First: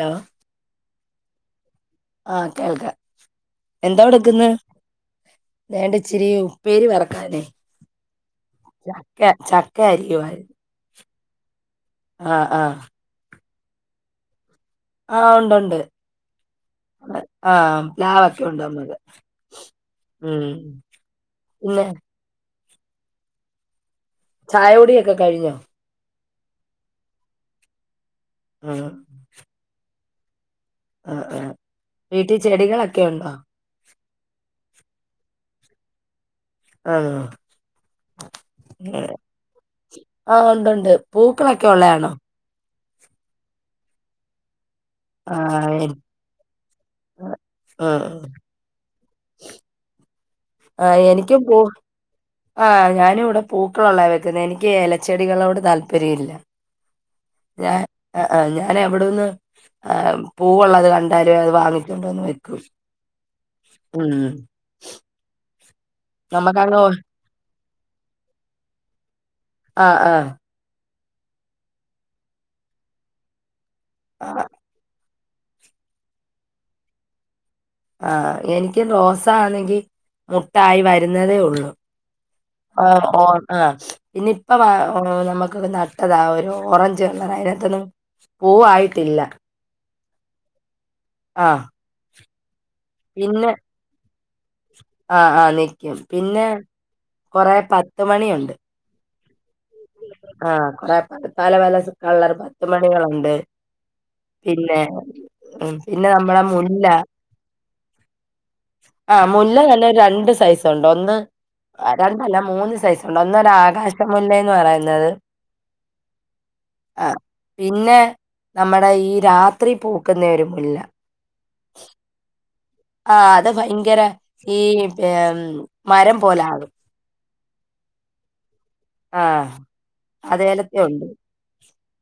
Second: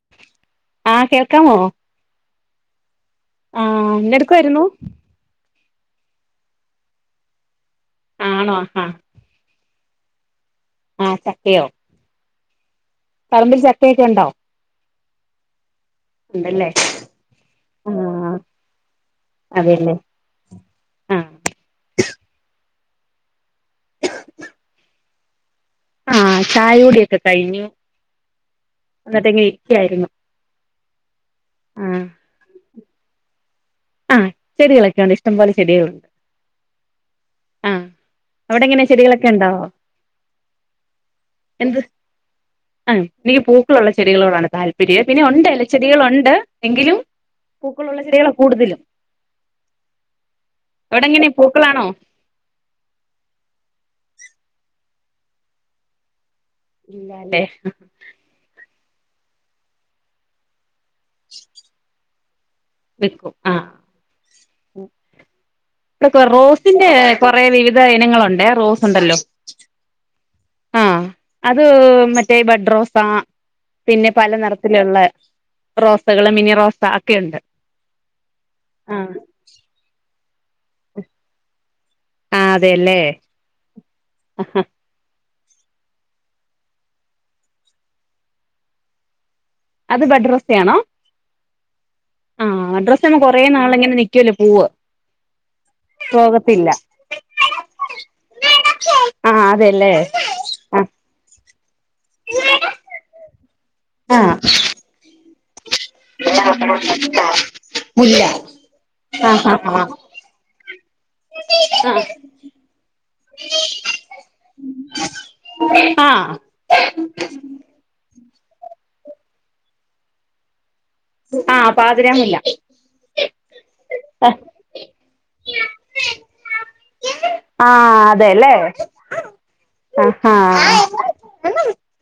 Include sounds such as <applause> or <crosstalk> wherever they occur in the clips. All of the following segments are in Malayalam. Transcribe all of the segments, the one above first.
ലോ ആ കേൾക്കാമോ? ആ കേൾക്കാ? ആ എന്തെടുക്കുവായിരുന്നു? ദേണ്ട് ഇച്ചിരി ഉപ്പേരി വർക്കാനേ ആണോ ചക്ക ചക് ക്കരിയുവായി അ ചക്കയോ ആ അ പറമ്പിൽ ചക്കയൊക്കെയുണ്ടോ? ആ ഉണ്ട് ഉണ്ട് ആ പ്ലാവ് ആഹ് ഒക്കെ ഉണ്ടാവുന്നത് അതെല്ലേ ഉം ആഹ് പിന്നെ ചായുടിയൊ ക്കെ കഴിഞ്ഞോ? ആ ചായുടിയൊക്കെ കഴിഞ്ഞു എന്നട്ടിങ്ങനെ ഇരിക്ക്യായിരുന്നു അ ആ വീട്ടി ചെടികളൊക്കെ ഉണ്ടോ ആ ചെടികളൊക്കെണ്ട് ഇഷ്ടം പോലെ ചെടികളുണ്ട് ആ ആഹ് അവിടെ എങ്ങനെ ചെടികളൊക്കെ ഉണ്ടോ ആ ഉണ്ട്ണ്ട് പൂക്കൊളൊക്കെ ഉള്ളേ ആണ് അ നീ പൂക്കളുള്ള ചെടികളോടാണോ താൽപ പിരിയ പിന്നെ ഉണ്ടലോ ആഹ് ചെടികളുണ്ട് എങ്കിലും പൂക്കളുള്ള ആഹ് ചെടികളാ കൂട്തലും ആ എനിക്കും പൂ പൂക്കളാണോ ആ ഞാനിവിടെ പൂക്കളുള്ളാ വെക്കുനേ എനിക്ക് എല ചെടികളോട് താൽപര്യല്ല ഇല്ലാലേ അല്ല അവിടുന്ന് ഏ പൂവുള്ളത് കാ ന്തായാലും അത് വാങ്ങിക്കുമ്പോ ന്ന് വെ പിക്കും അ കക്ക നമ്മക്കങ്ങ് റോസ്റ്റിന്റെ കുറേ വരു എത്ര ഇനങ്ങൾ ഉണ്ട് റോസ് ഉണ്ടല്ലോ അ ആ ആഹ് അത് മറ്റേ വട് റോസ് പിന്നെ പല ആഹ് നിറത്തിലുള്ള റോസകളും മിനി റോസ ഒക്കെയുണ്ട് ആ എനിക്ക് ആഹ് റോസ ആണെങ്കിൽ മുട്ടായി വരുന്നതേയുള്ളൂ ആഹ് ആ അതെല്ലേ ഓ ങ ഇനി ഇപ്പാ വ ഓ നമുക്ക് നട്ടതാ ഒരു ഓറഞ്ച് കളർ അയിനത്തി നും പൂവായിട്ടില്ല അത് ബഡ്റോസ്റ്റ ആണോ ആ ആ മഡ്ർസ്റ്റ് കുറെ നാള് ഇങ്ങനെ നിൽക്കുവല്ലോ പൂവ് ആഹ് ആഹ് നിക്കും പിന്നെ പോകത്തില്ല കൊറെ ആ എന്നെ എടുക്ക് ആ അതെ അല്ലേ അ ക പലപലസ് കളർ മുത്തുമണികൾ ഉണ്ട് ആഹ് പിന്നെ പിന്നെ നമ്മുടെ മുല്ല മുല്ല ആ ആഹ് മുല്ല ആഹ് തന്നെ ആഹ് രണ്ട് സൈസ് തൊണ്ടൊന്ന് ഒന്ന് രണ്ടല്ല മൂന്ന് സൈസ് ഉണ്ട് ഒന്ന് ആകാശ മുല്ലെ എന്ന് പറയുന്നേ അത് ആഹ് അ പിന്നെ നമ്മുടെ ഈ രാത്രി പൂക്കുന്ന ഇരുപ്പില്ല ആ പാതിരാ മുല്ല ആ ഭയങ്കര ഈ മരം പോലെയാകും ആ അതെയല്ലേ അ അതേല ഉണ്ട്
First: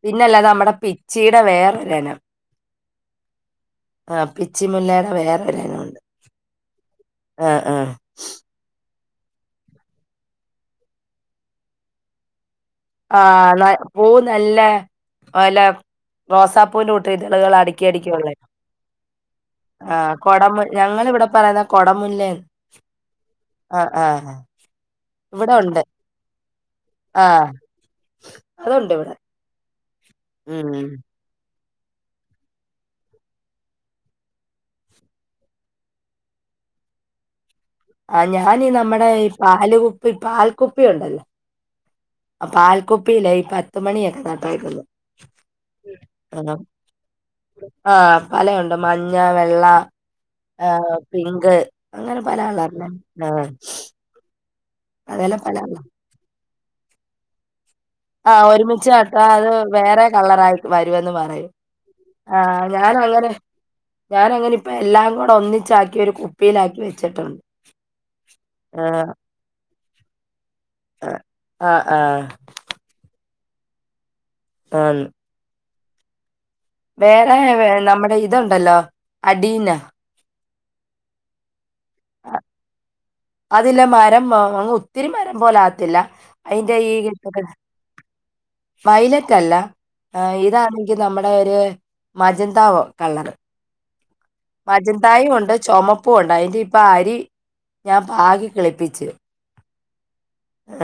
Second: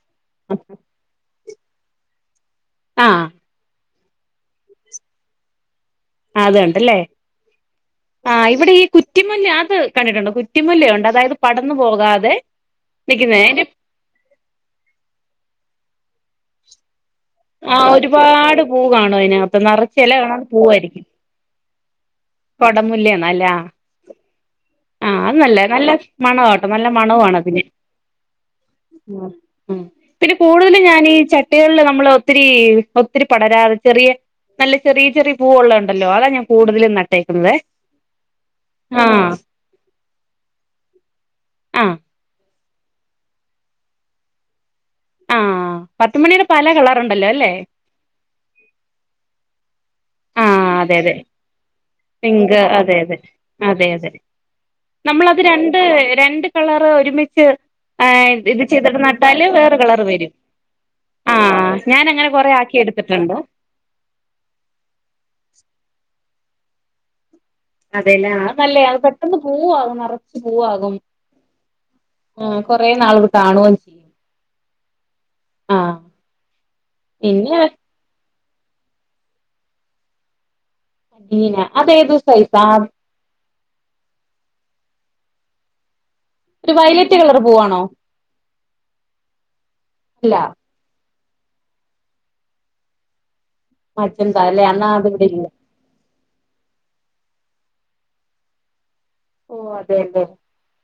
പിന്നല്ലാതെ നമ്മുടെ പിച്ചി വേറെ ഒരു ഇനം അ പിച്ച മുല്ലയുടെ വേറെ ഇനം അതുകൊണ്ട് ഇല്ലേ ആ ഇവിടെ ഈ കുറ്റിമുല്ല അത് കണ്ടിട്ടുണ്ടേ കുറ്റി മുല്ലയുണ്ട് അതായത് പടർന്നു പോകാതെ ആ നിൽക്കുന്നേ ന അതിന്റെ പൂ നല്ല പല റോസാപ്പൂവിനെ കൂട്ട് ഇതളുകൾ ആ അടുക്കി അടുക്കി ഉള്ളെ ഒരുപാട് പൂ കാണും അതിനകത്തു നെറച്ച് ഇല കാണും പൂ ആയിരിക്കും കൊടം കുടമുല്ലേ ആണോ എല ആഹ് ആ അത് ഇവിടെ നല്ലത ഉണ്ട് നല്ല മണവും നല്ല മണവും ആഹ് അതിന് അതുണ്ട് ഇവിടെ ഉം പിന്നെ കുടുതലും ഉം ഞാൻ ഈ ചാ ട്ടിയേള് നമ്മള് ഒത്തിരി ഒത്തിരി പടരാറ് ചെറിയ നല്ല ചെറിയ ചെറിയ പൂ ഉള്ളതു ഉണ്ടല്ലോ അതാ ഞാൻ കുടുതലും ന ട്ടേക്കണത് ആ ഞാന് നമ്മടെ പാല് കുപ്പി പാൽകുപ്പി ഉണ്ടല്ലോ ആ പാൽ കുപ്പിയില ഈ പത്തുമണിഒക്കെ നാട്ടേക്കുന്നെ ആ പത്തുമണിയുടെ പല കളറുണ്ടല്ലോ അല്ലേ ആ പലേ ഉണ്ട് മഞ്ഞ വേ ള്ള ആ അതെ അതെ പിങ്ക് അങ്ങനെ പല പിങ്ക് കളർല് ഉം നമ്മള്ളത് രണ്ട് രണ്ട് കളറ് ഒരുമിച്ച് ആ ആഹ് ഇത് ഒരുമിച്ച് ചെയ്തിട്ട് നട്ടാൽ നട്ടാല് അത് വേറെ കളറ് വരും കളർ ആയി വരുമെന്ന് പറയും ആഹ് ഞാൻ അങ്ങനെ ആ കൊറെ ആക്കി ഞാൻ അങ്ങനെ എടുത്തിട്ടുണ്ട് ഞാൻ അങ്ങനെ ഇപ്പ എല്ലാ കുടി ഒന്നിച്ച് ആക്കി ഒരു കു പ്പിലാക്കി വെച്ചിട്ടുണ്ട് അതെലെ ആ നല്ലതാ ആഹ് പെട്ടന്ന് പൂ ആവും നറാ പൂ ആവും ആഹ് ആഹ് ആഹ് ഉം കൊറേ നാള് നി കാണുവേം ചെയ്യും ആന്ന് ആഹ് വേറെ പിന്നെ നമ്മടെ ഇ തുഉണ്ടല്ലോ അടിന അടിന അത് ഏത് സൈസ് ആ ത്തിരി മരം പോലെ ആവാത്തില്ല അതിന്റെ ഈ വയലറ്റ് കളർ പൂവാണോ വൈലറ്റ് അല്ല അല്ല ഇതാ ആണെങ്കിൽ നമ്മടെ ഒരു മജന്ത കളറ് മജന്ത അല്ലേ എന്നാ അത് ഇവിടെ മജന്തയും ഇല്ല ഉണ്ട് ചോമപ്പും ഉണ്ട് അതിന്റ ഇപ്പ അരി ഞാൻ പാകി കിളിപിച്ചു ഓ അതെലെ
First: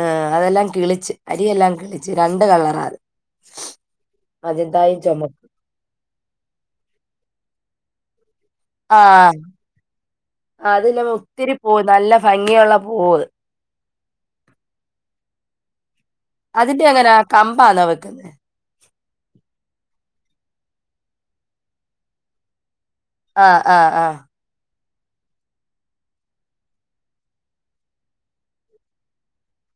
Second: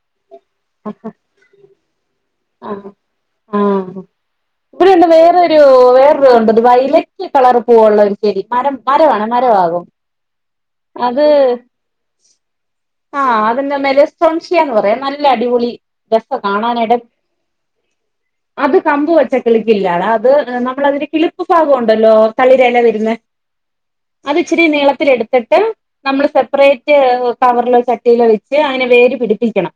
ആ അതെല്ലാം കിളിച്ച്. അരിയെല്ലാം കിളിച്ച്. രണ്ട് കളറാ ആഹ് അത് ആഹ് മജന്തയും ഇവിടെണ്ട് ചുമപ്പ വേറൊരു പൂവെള്ളെരു ആ അത് ഇല്ല ഒത്തിരി പൂ നല്ല ഭംഗിയുള്ള പൂ. അതിന്റെ മേലേ സംശയ എന്ന് പറയും. നല്ല അടിപൊളി അതിന്റെ കാണാനായിട്ട്. എങ്ങനാ കമ്പാന്നോ വെക്കുന്നെ അത് കമ്പ് വെച്ചാ കിളിക്കില്ലാടാ അത് നമ്മളതിന്റെ കിളിപ്പ് ഭാഗം ഉണ്ടല്ലോ തളിരെലവെ ആഹ് ആഹ് ആഹ് അത് ഇച്ചിരി നീള ച്ചെടുത്തിട്ട് നമ്മള് സപ്പറേറ്റ് കവറിലോട്ട് <unintelligible> വെച്ച് അതിനെ വേര് പിടിപ്പിക്കണം.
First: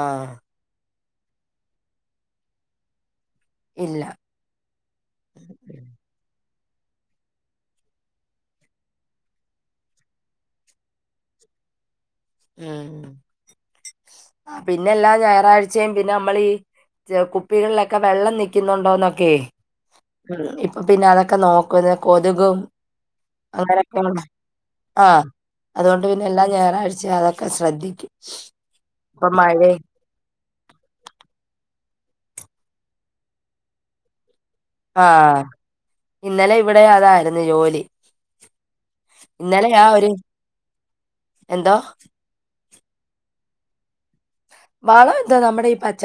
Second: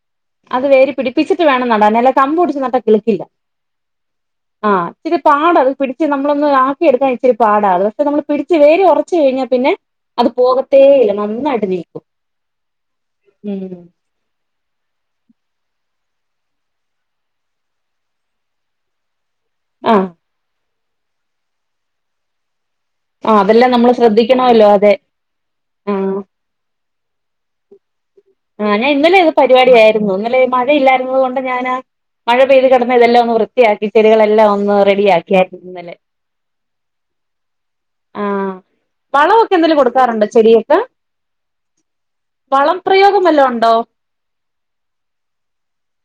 ആഹ് അത് വേര് പിടിപ്പിച്ചിട്ട് വേണം നടാന് അല്ലാതെ കമ്പ് ഒടിച്ചുനട്ടാൽകിളിക്കില്ല. ഇല്ല ആ ഇച്ചിരി പാടാ അത് പിടിച്ച് നമ്മളെന്നാക്ക ആക്കിയെടുക്കാൻ ഇത്തി രിപാടാണ് പക്ഷെ നമ്മള് പിടിച്ച് വേര് ഉറച്ചുകഴിഞ്ഞാൽ പിന്നെ അത് പോകത്തെഇല്ല നന്നായിട്ടുനില്കും. മ് പിന്നെ എല്ലാഞായറാഴ്ചയും പിന്നെ നമ്മളികുപ്പികളിലോക്കെ വെള്ളം നിക്കുന്നുണ്ടോ ഒക്കയെ ആഹ് <inaudible> പിന്നെ അതൊക്ക നോക്കും കൊതുകും ആഹ് അതെല്ലാം നമ്മള് ശ്രദ്ധിക്കണമല്ലോ അതെ ആ അതുകൊണ്ടു ആഹ് പിന്നെ എല്ലാ ഞായറാഴ് ഞാനതൊക്കെ ശ്രദ്ധിക്കും. ഞാന് ഇപ്പൊ ഇന്നലെയാ മഴയും പരുപാടിയായിരുന്നു. ഇന്നലെ മഴയില്ലായിരുന്ന കൊണ്ട് ഞാന് മഴ പെയ്തു കിടന്നിടവെല്ലാം വൃത്തിയാക്കി ചെടികളെല്ലാം ഒന്നു റെഡിയാക്കിയായിരുന്നു ഇന്നലെ. ഇവിടെയും അതായിരുന്നു ജോലി. വളം ഒക്കെ ഇന്നലെ എന്തേലും ആ ഒരു കൊടുക്കാറുണ്ടോ ചെടികൾക്ക്? എന്തോ വളം പ്രയോഗം വല്ലോം ഉണ്ടോ? വളം എന്തുവാ നമ്മുടെ ഈ പച്ച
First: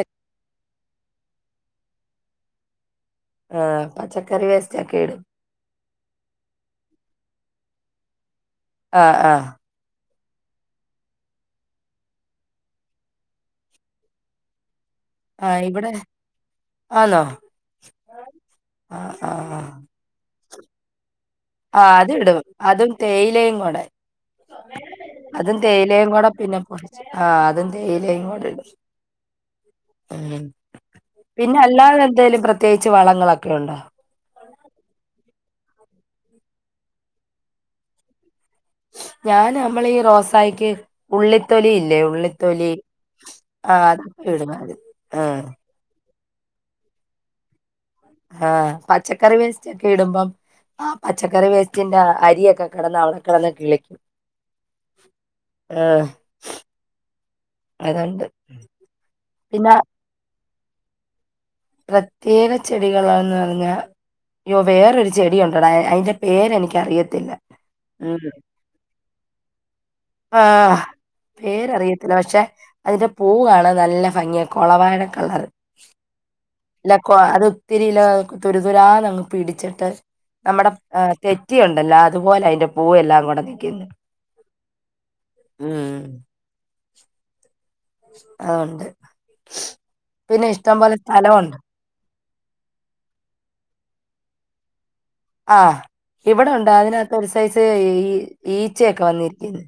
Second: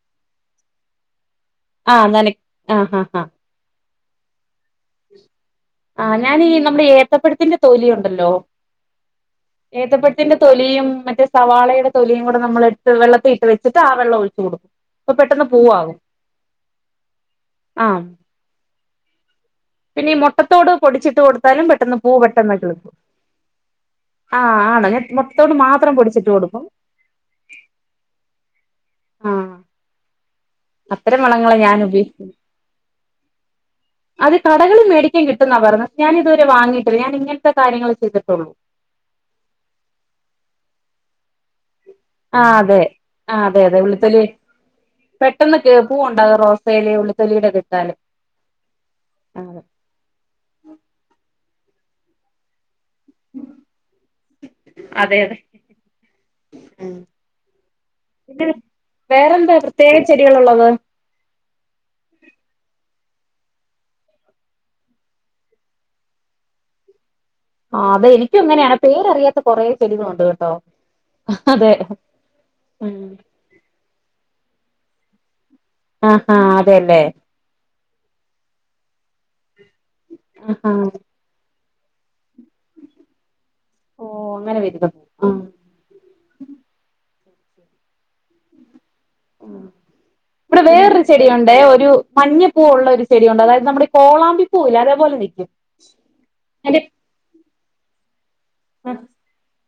ആ നന ആ ആ ആ പച്ചക്കറി വേസ്റ്റ് ഒക്കെ ഇടും ഞാന് ഈ നമ്മുടെ ഏത്തപ്പഴത്തിന്റെ തൊലിയു ല്ലോ? ആ ആ ത്തിന്റെ തൊലിയും മറ്റേ സവാളയുടെ തൊലിയും കൂടെ നമ്മളെടുത്ത് വെള്ളത്തിലിട്ടു വെച്ചിട്ട് ആ വെള്ളം ഒഴിച്ചു കൊടുക്കും. അപ്പം പെട്ടന്ന് ആഹ് ഇവിടെ പൂവാവും. ആഹാ പിന്നെ ഈ മു ട്ട തോട് പൊടിച്ചു ഇട്ട് കൊട് ആ അതിടും അതും തേയിലയും കൂടെ ആഹ് ആണോ ഞാൻ മുട്ടത്തോട് അതും മാത്രം തേയിലയും കൂടെ പൊടിച്ചിട്ട് പിന്നെ കൊടുക്കും പൊടിച്ചു അതും തേയിലയും കൂടിടും അ അത്തരം വളങ്ങള പിന്നെ ഞാൻ അല്ലാതെ ഉപയോഗിക്കുന്നെ എന്തേലും പ്രത്യേകിച്ച് വളങ്ങളൊക്കെ ഉണ്ടോ അത് കടകളിന്ന് മേടിക്കാൻ കിട്ടുന്ന പറയുന്നേ ഞാൻ ഇത് വരെ വാങ്ങിട്ടില്ല ഞാൻ ഇങ്ങനത്തെ കാര്യങ്ങള് ചെയ്തിട്ട് ഉള്ളൂ ഞാൻ നമ്മളെ ഈ റോസായിക്ക് ഉള്ളി തൊലി ഇല്ലേ ആഹ് ഉള്ളിതൊലി അതെ ആഹ് അതെ ആ അതെ അതാ ഉള്ളിത്തൊലി ഇടുന്നെ റോസേല് ഉള്ളി തൊലിടെ ആ പച്ചക്കറി വേസ്റ്റ് ഒക്കെ ഇടുംബം ആ പച്ചക്കറി വേസ്റ്റ് <unintelligible> അരി ഒക്കെ കടന്ന് അവിടെ കിടന്ന് <unintelligible> അതെ അതെ ആ അതോണ്ട് പിന്നെ വേറെന്താ പിന്ന പ്രത്യേക ചെടികളുള്ളത് പ്രേത്യേക ചെടികളെന്ന് പറഞ്ഞാൽ വേറെരു ചെടി ഉണ്ടടാ അതിന്റെ പേര് എനിക്ക് അറിയത്തില്ല ആ അതെ എനിക്കും അങ്ങന പേരറിയാത്ത കുറേ ചെടികൾ ഉണ്ട് കേട്ടോ ആഹ്! ആ അതെ പേരറിയത്തില്ല. <unintelligible> കോളവാഴ കളർ ആഹാ ല്ല അതെല്ലേ കൊ അത് ഒത്തിരി ഇല്ല തുരു തുരാന്ന് അങ്ങ് പിടിച്ച് നമ്മടെ ആഹാ ആ <unintelligible> <unintelligible> അത് പോലാ അതിന്റെ പൂ എല്ലാം കൂടെ നിക്കുന്നെ ഓ അങ്ങനെ വരുന്നു ആഹ് ആ ഉണ്ട് ഉം ഇവിടെ വേറെരു ചെടിയുണ്ടേ സ്ഥലവുണ്ട്. ഒരു മഞ്ഞപ്പൂ ഉള്ളൊരു ചെടിയുണ്ട്. അതായത് നമ്മുടെ ഈ കോളാമ്പിപ്പൂ ഇല്ലേ അതെ ആ ഇവിടെ ഉണ്ട്. അതിനകത്ത് ഒരു സൈസ് ത് ഈ ഈച്ചയൊക്കെ വന്നിരിക്ക്ന്ന്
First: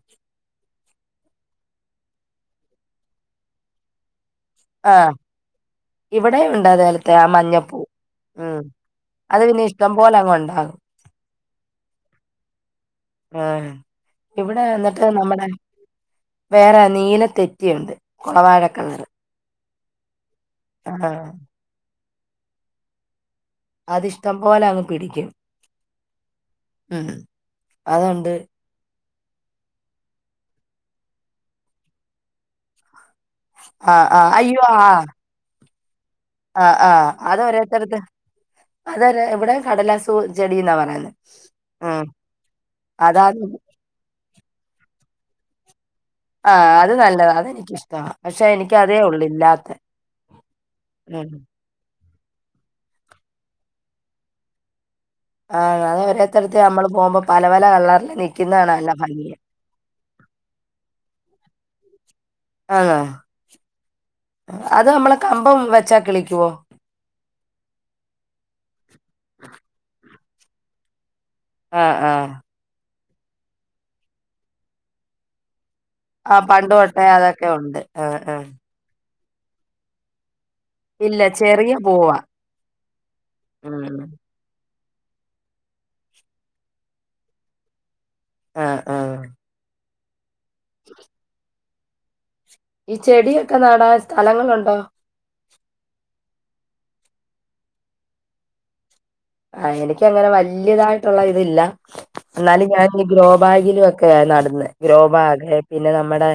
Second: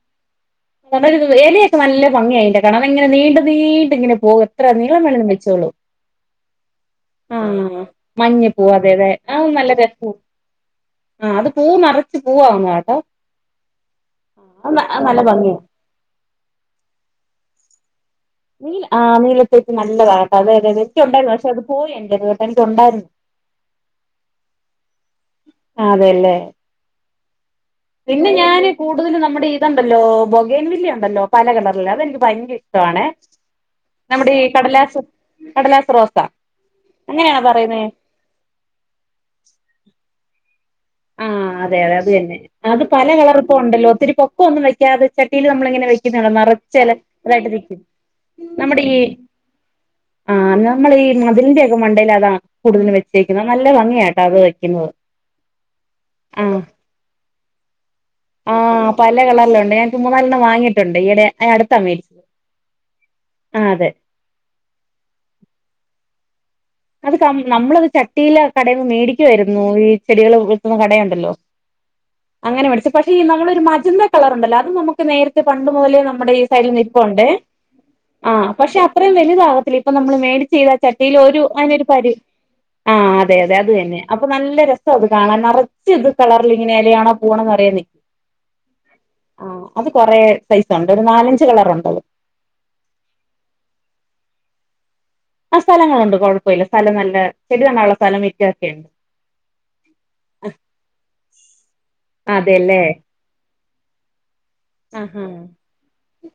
എലയൊക്കെ നല്ല ഭംഗിയാ അതിന്റെ കാണാൻ. അതങ്ങനെ നീണ്ട് നീണ്ട് ഇങ്ങനെ പോകും എത്ര നീളം വേണേലും വച്ചോളും വിടേം ഉണ്ട് അതെലെ തെ ആ മഞ്ഞപ്പൂ. മഞ്ഞ ഉം പൂവ് അതെ അതെ അത് പിന്നെ നല്ല ഇഷ്ടം രസ പോലെങ്ങ് ഉണ്ടാകും. ആഹ് അത് പൂ നിറച്ച് പൂവാവുന്ന കേട്ടോ ഏഹ്. ഇവിടെ അത് എന്നിട്ട് നല്ല നമ്മുടെ ഭംഗിയാ വേറെ നീല തെറ്റി ഉണ്ട്. നീൽ ആ നീല ചെ നല്ലതാ അതെ അതെ ഒക്കെ ആഹ് ഉണ്ടായിരുന്നു. പക്ഷെ അത് പോയി ഇനി <unintelligible> എനിക്ക് ഉണ്ടായിരുന്നു അതിഷ്ട്ടം പോലെ അങ്ങ് പിടിക്കും. അതെല്ലേ ഉം പിന്നെ അതുണ്ട് ഞാന് കു ത് പിന്നെ നമ്മടെ ഇത്ണ്ടല്ലോ ബോഗേൻവില്ലയുണ്ടല്ലോ, പല കളറില്ള്ളെ. അതെനിക്ക് ഭയങ്കര ഇഷ്ടവാണെ. ആഹ് ആഹ് അയ്യോ ആഹ് <unintelligible> ആഹ് ആഹ് അങ്ങനെയാണോ പറയുന്നേ അതോരോത്തർക്ക്. അതൊര് എവിടാ കടലാസ് പൂ ആഹ് അതെ അതെ അത് തന്നെ. അത് പല അതാ കളറിപ്പോ ഉണ്ടല്ലോ ഒത്തിരി പൊക്കോ ഒന്നും വെക്കാതെ ചട്ടീല് നമ്മളിങ്ങനെ വെക് ട്ടി ആഹ് നെറച്ച് അത് നല്ലതാ എലകളായിട്ട് നിക്കും. അതെനിക്കിഷ്ടാ പക്ഷെ എനിക്ക് നമ്മുടെ ഈ, അതേ ഉള്ളൂ ഇല്ലാത്തെ ആഹ്, നമ്മുടെ ഈ ഉം മതിലിന്റെ ഒക്കെ മണ്ടേലാ ആഹ് കൂടുതൽ വെച്ചേക്കുന്നേ. നല്ല ഭംഗിയാ കേട്ടോ അത് വെക്കുമ്പോ. ആഹ് അത് ഓരോരുത്തരത്ത് ആഹ്. നമ്മള് പോകുമ്പോ പല പല കളറില് നിക്കുന്ന കാണാൻ നല്ല ആഹ് പല ഭംഗിയാ കളറിൽ ഉണ്ട്. ഞാനിപ്പോ മൂന്നാലെണ്ണം വാങ്ങീട്ടുണ്ട്. ഈയിടെ അടുത്താ മേടി ആന്നോ? അത് നമ്മള് കമ്പ് വെച്ച കിളി ക്കുവോ അത് കം നമ്മളത് ചട്ടില് കടേന്നു മേടിക്കുവായിരുന്നു ഈ ചെടികള് വിക്കുന്ന കടയുണ്ടല്ലോ? ആഹ് ആഹ് അങ്ങനെ മേടിച്ചു പക്ഷേ ഈ നമ്മളൊരു മജന്താ കളറുണ്ടല്ലോ? അത് നമുക്ക് നേരത്തെ പണ്ട് ണ്ട് മുതലേ നമ്മളെ ആ ഈ സൈഡിൽ പണ്ട് തൊട്ടേ നിൽപ്പുണ്ടെ. അതൊക്കെ ഉണ്ട് ആ ആ ആഹ് പക്ഷേ അത്രയും വല്താവത്തില്ല ഇപ്പോ നമ്മൾ മേടി ചെയ്താ ഇല്ല ചട്ടീലൊരു അതിന് ചെറിയ ഒരു പരി, പൂവാ ആഹ് അതെ അതെ അത് ഉം തന്നെ അപ്പോ നല്ല രസ. രസമുണ്ട് കാണാൻ നിറച്ചുണ്ട് കളറില് ഇങ്ങനെ ഇല ആണോ പൂവാണോ എന്നറിയാതെ. ആ ആ ആഹ് അത് കൊറേ സൈസ് ഉണ്ട് ഒരു നാലഞ്ച് കളറും. ഈ ചെടി ഒക്കെ നടൻ സ്ഥലങ്ങളുണ്ടോ. ആഹ് സ്ഥലങ്ങളുണ്ട് കൊഴപ്പവില്ലാ സ്ഥലം നല്ല ചെടി നടാനുള്ള സ്ഥലം മുറ്റം ഒക്കെയുണ്ട്. ആഹ് എനിക്ക് അങ്ങനെ വലിയ ആയിട്ടുള്ള ഇതില്ലാ എന്നാലും അതെല്ലേ ഞാൻ ഈ ഗ്രോ ബാഗിൽ ഒക്കെ നടുന്നു, ഗ്രോ ആഹാ ബാഗ് പിന്നെ നമ്മുടെ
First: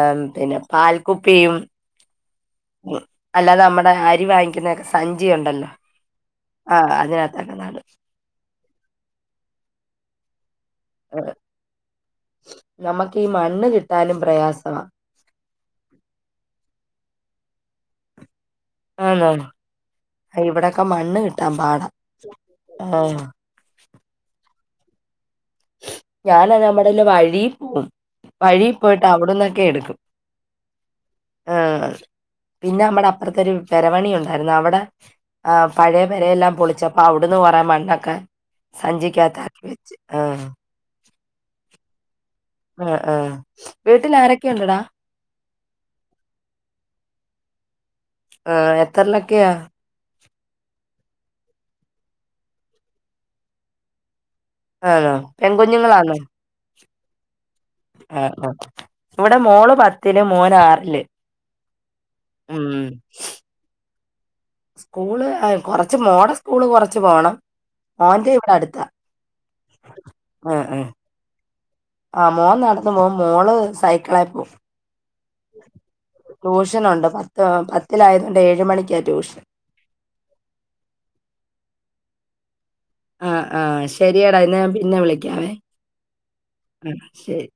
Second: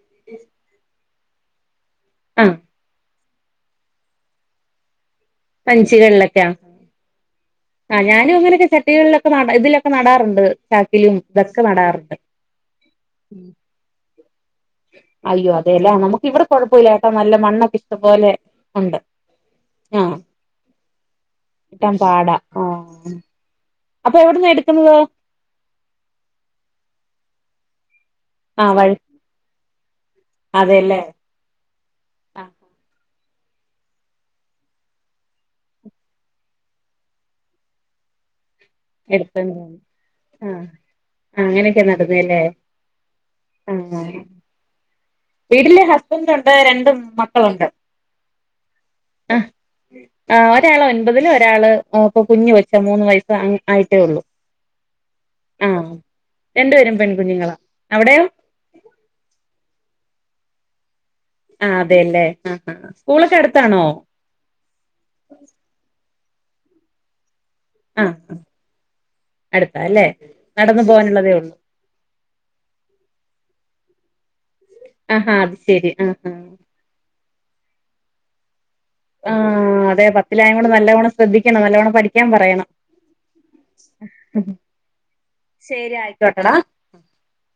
ഏഹ് പിന്നെ പാൽ. കുപ്പിയും ഉം അല്ലാതെ നമ്മുടെ അരി വാങ്ങിക്കുന്നു സ സഞ്ചികളിൽ ഒക്കെയോ അതിനകത്തൊക്കെ നടും ആഹ് ഞാനും അങ്ങനെയൊക്കെ തന്നെ ചട്ടികളിൽ ഒക്കെ നടു ഇതിലൊ ഒക്കെ നടറുണ്ട്. ചാക്കിലും ആ, ദക്കെ നടാറുണ്ട് ഉം പ്രയാസ അയ്യോ അതെല്ലേ നമുക്ക് ഇവിടെ കുഴപ്പല്ല നല്ല മണ്ണൊക്കെ ഇശ്ടം പോലെ ആന്ന ഇവിടെക്കെ മണ്ണ് കിട്ടാൻ പാട ആഹ്. അപ്പൊ <unintelligible> ഞാനാ നമ്മുടേല്ല വഴി പോം വഴി ആഹ് വഴു പോയിട്ട് അവിടന്നൊക്കെ എടുക്കും അതെല്ലേ ആഹ് ആഹ് പിന്നെമ്മടെ അത്തൊരു പെരപണി ഉണ്ടായിരു അവിടെ പഴയ പെരയെല്ലാം പൊളിച്ചപ്പ അവിടുന്ന് കുറെ മണ്ണൊക്കെ സഞ്ചിക്കത്താക്കി വെച്ച്. ആഹ് ങാ അങ്ങനൊക് എന്നട്ട് ആഹ് ആഹ് വീട്ടിലാരൊക്കെ ഉണ്ടെടാ? വീട്ടില് ഹസ്ബൻഡൊണ്ട് രണ്ടു മക്കളുണ്ട്. ആഹ് ആഹ് എത്രയിലൊക്കെയാ ആ ഒരാള് ഒൻപതില് ഒരാള് ഇപ്പൊ കുഞ്ഞ് കൊച്ചാ മൂന്ന് വയസ്സ് ആയിട്ടേള്ളു ആണോ പെൺകുഞ്ഞുങ്ങളാണോ? രണ്ടുപേരും പെൺകുഞ്ഞുങ്ങളാ ആ അവിടെയോ ഇവിടെ മോള് പ ത്തിൽ മോൻ ആറില്. ആ അതെയല്ലേ ആ ഉം ആ സ്കൂളൊക്കെ അടുത്താണോ സ്കൂള് കൊറച്ച് മോഡ സ്കൂൾ കുറച്ച് പോകണം. ആ അടുത്താ അല്ലെ നടന്നു പോവാനുള്ളതേ ഉള്ളൂ ആ മോൻ നടന്നു പോ മോള് സൈക്കിളാ പോകവും ആഹാ അത് ശെരി ആ ആ പത്തിലായയത് കൊണ്ട് ഏഴ് മണിക്ക് ആ അതെ പത്തിലായം കൊണ്ട് നല്ലവണം ശ്രദ്ധിക്കണം നല്ലവണം പഠിക്കാൻ പറയണം ആ ആ ശരിയടാ ഇന്ന് ഞാൻ പിന്നെ വിളിക്കാവേ ശരി ആയിക്കോട്ടെടാ ആ ശരി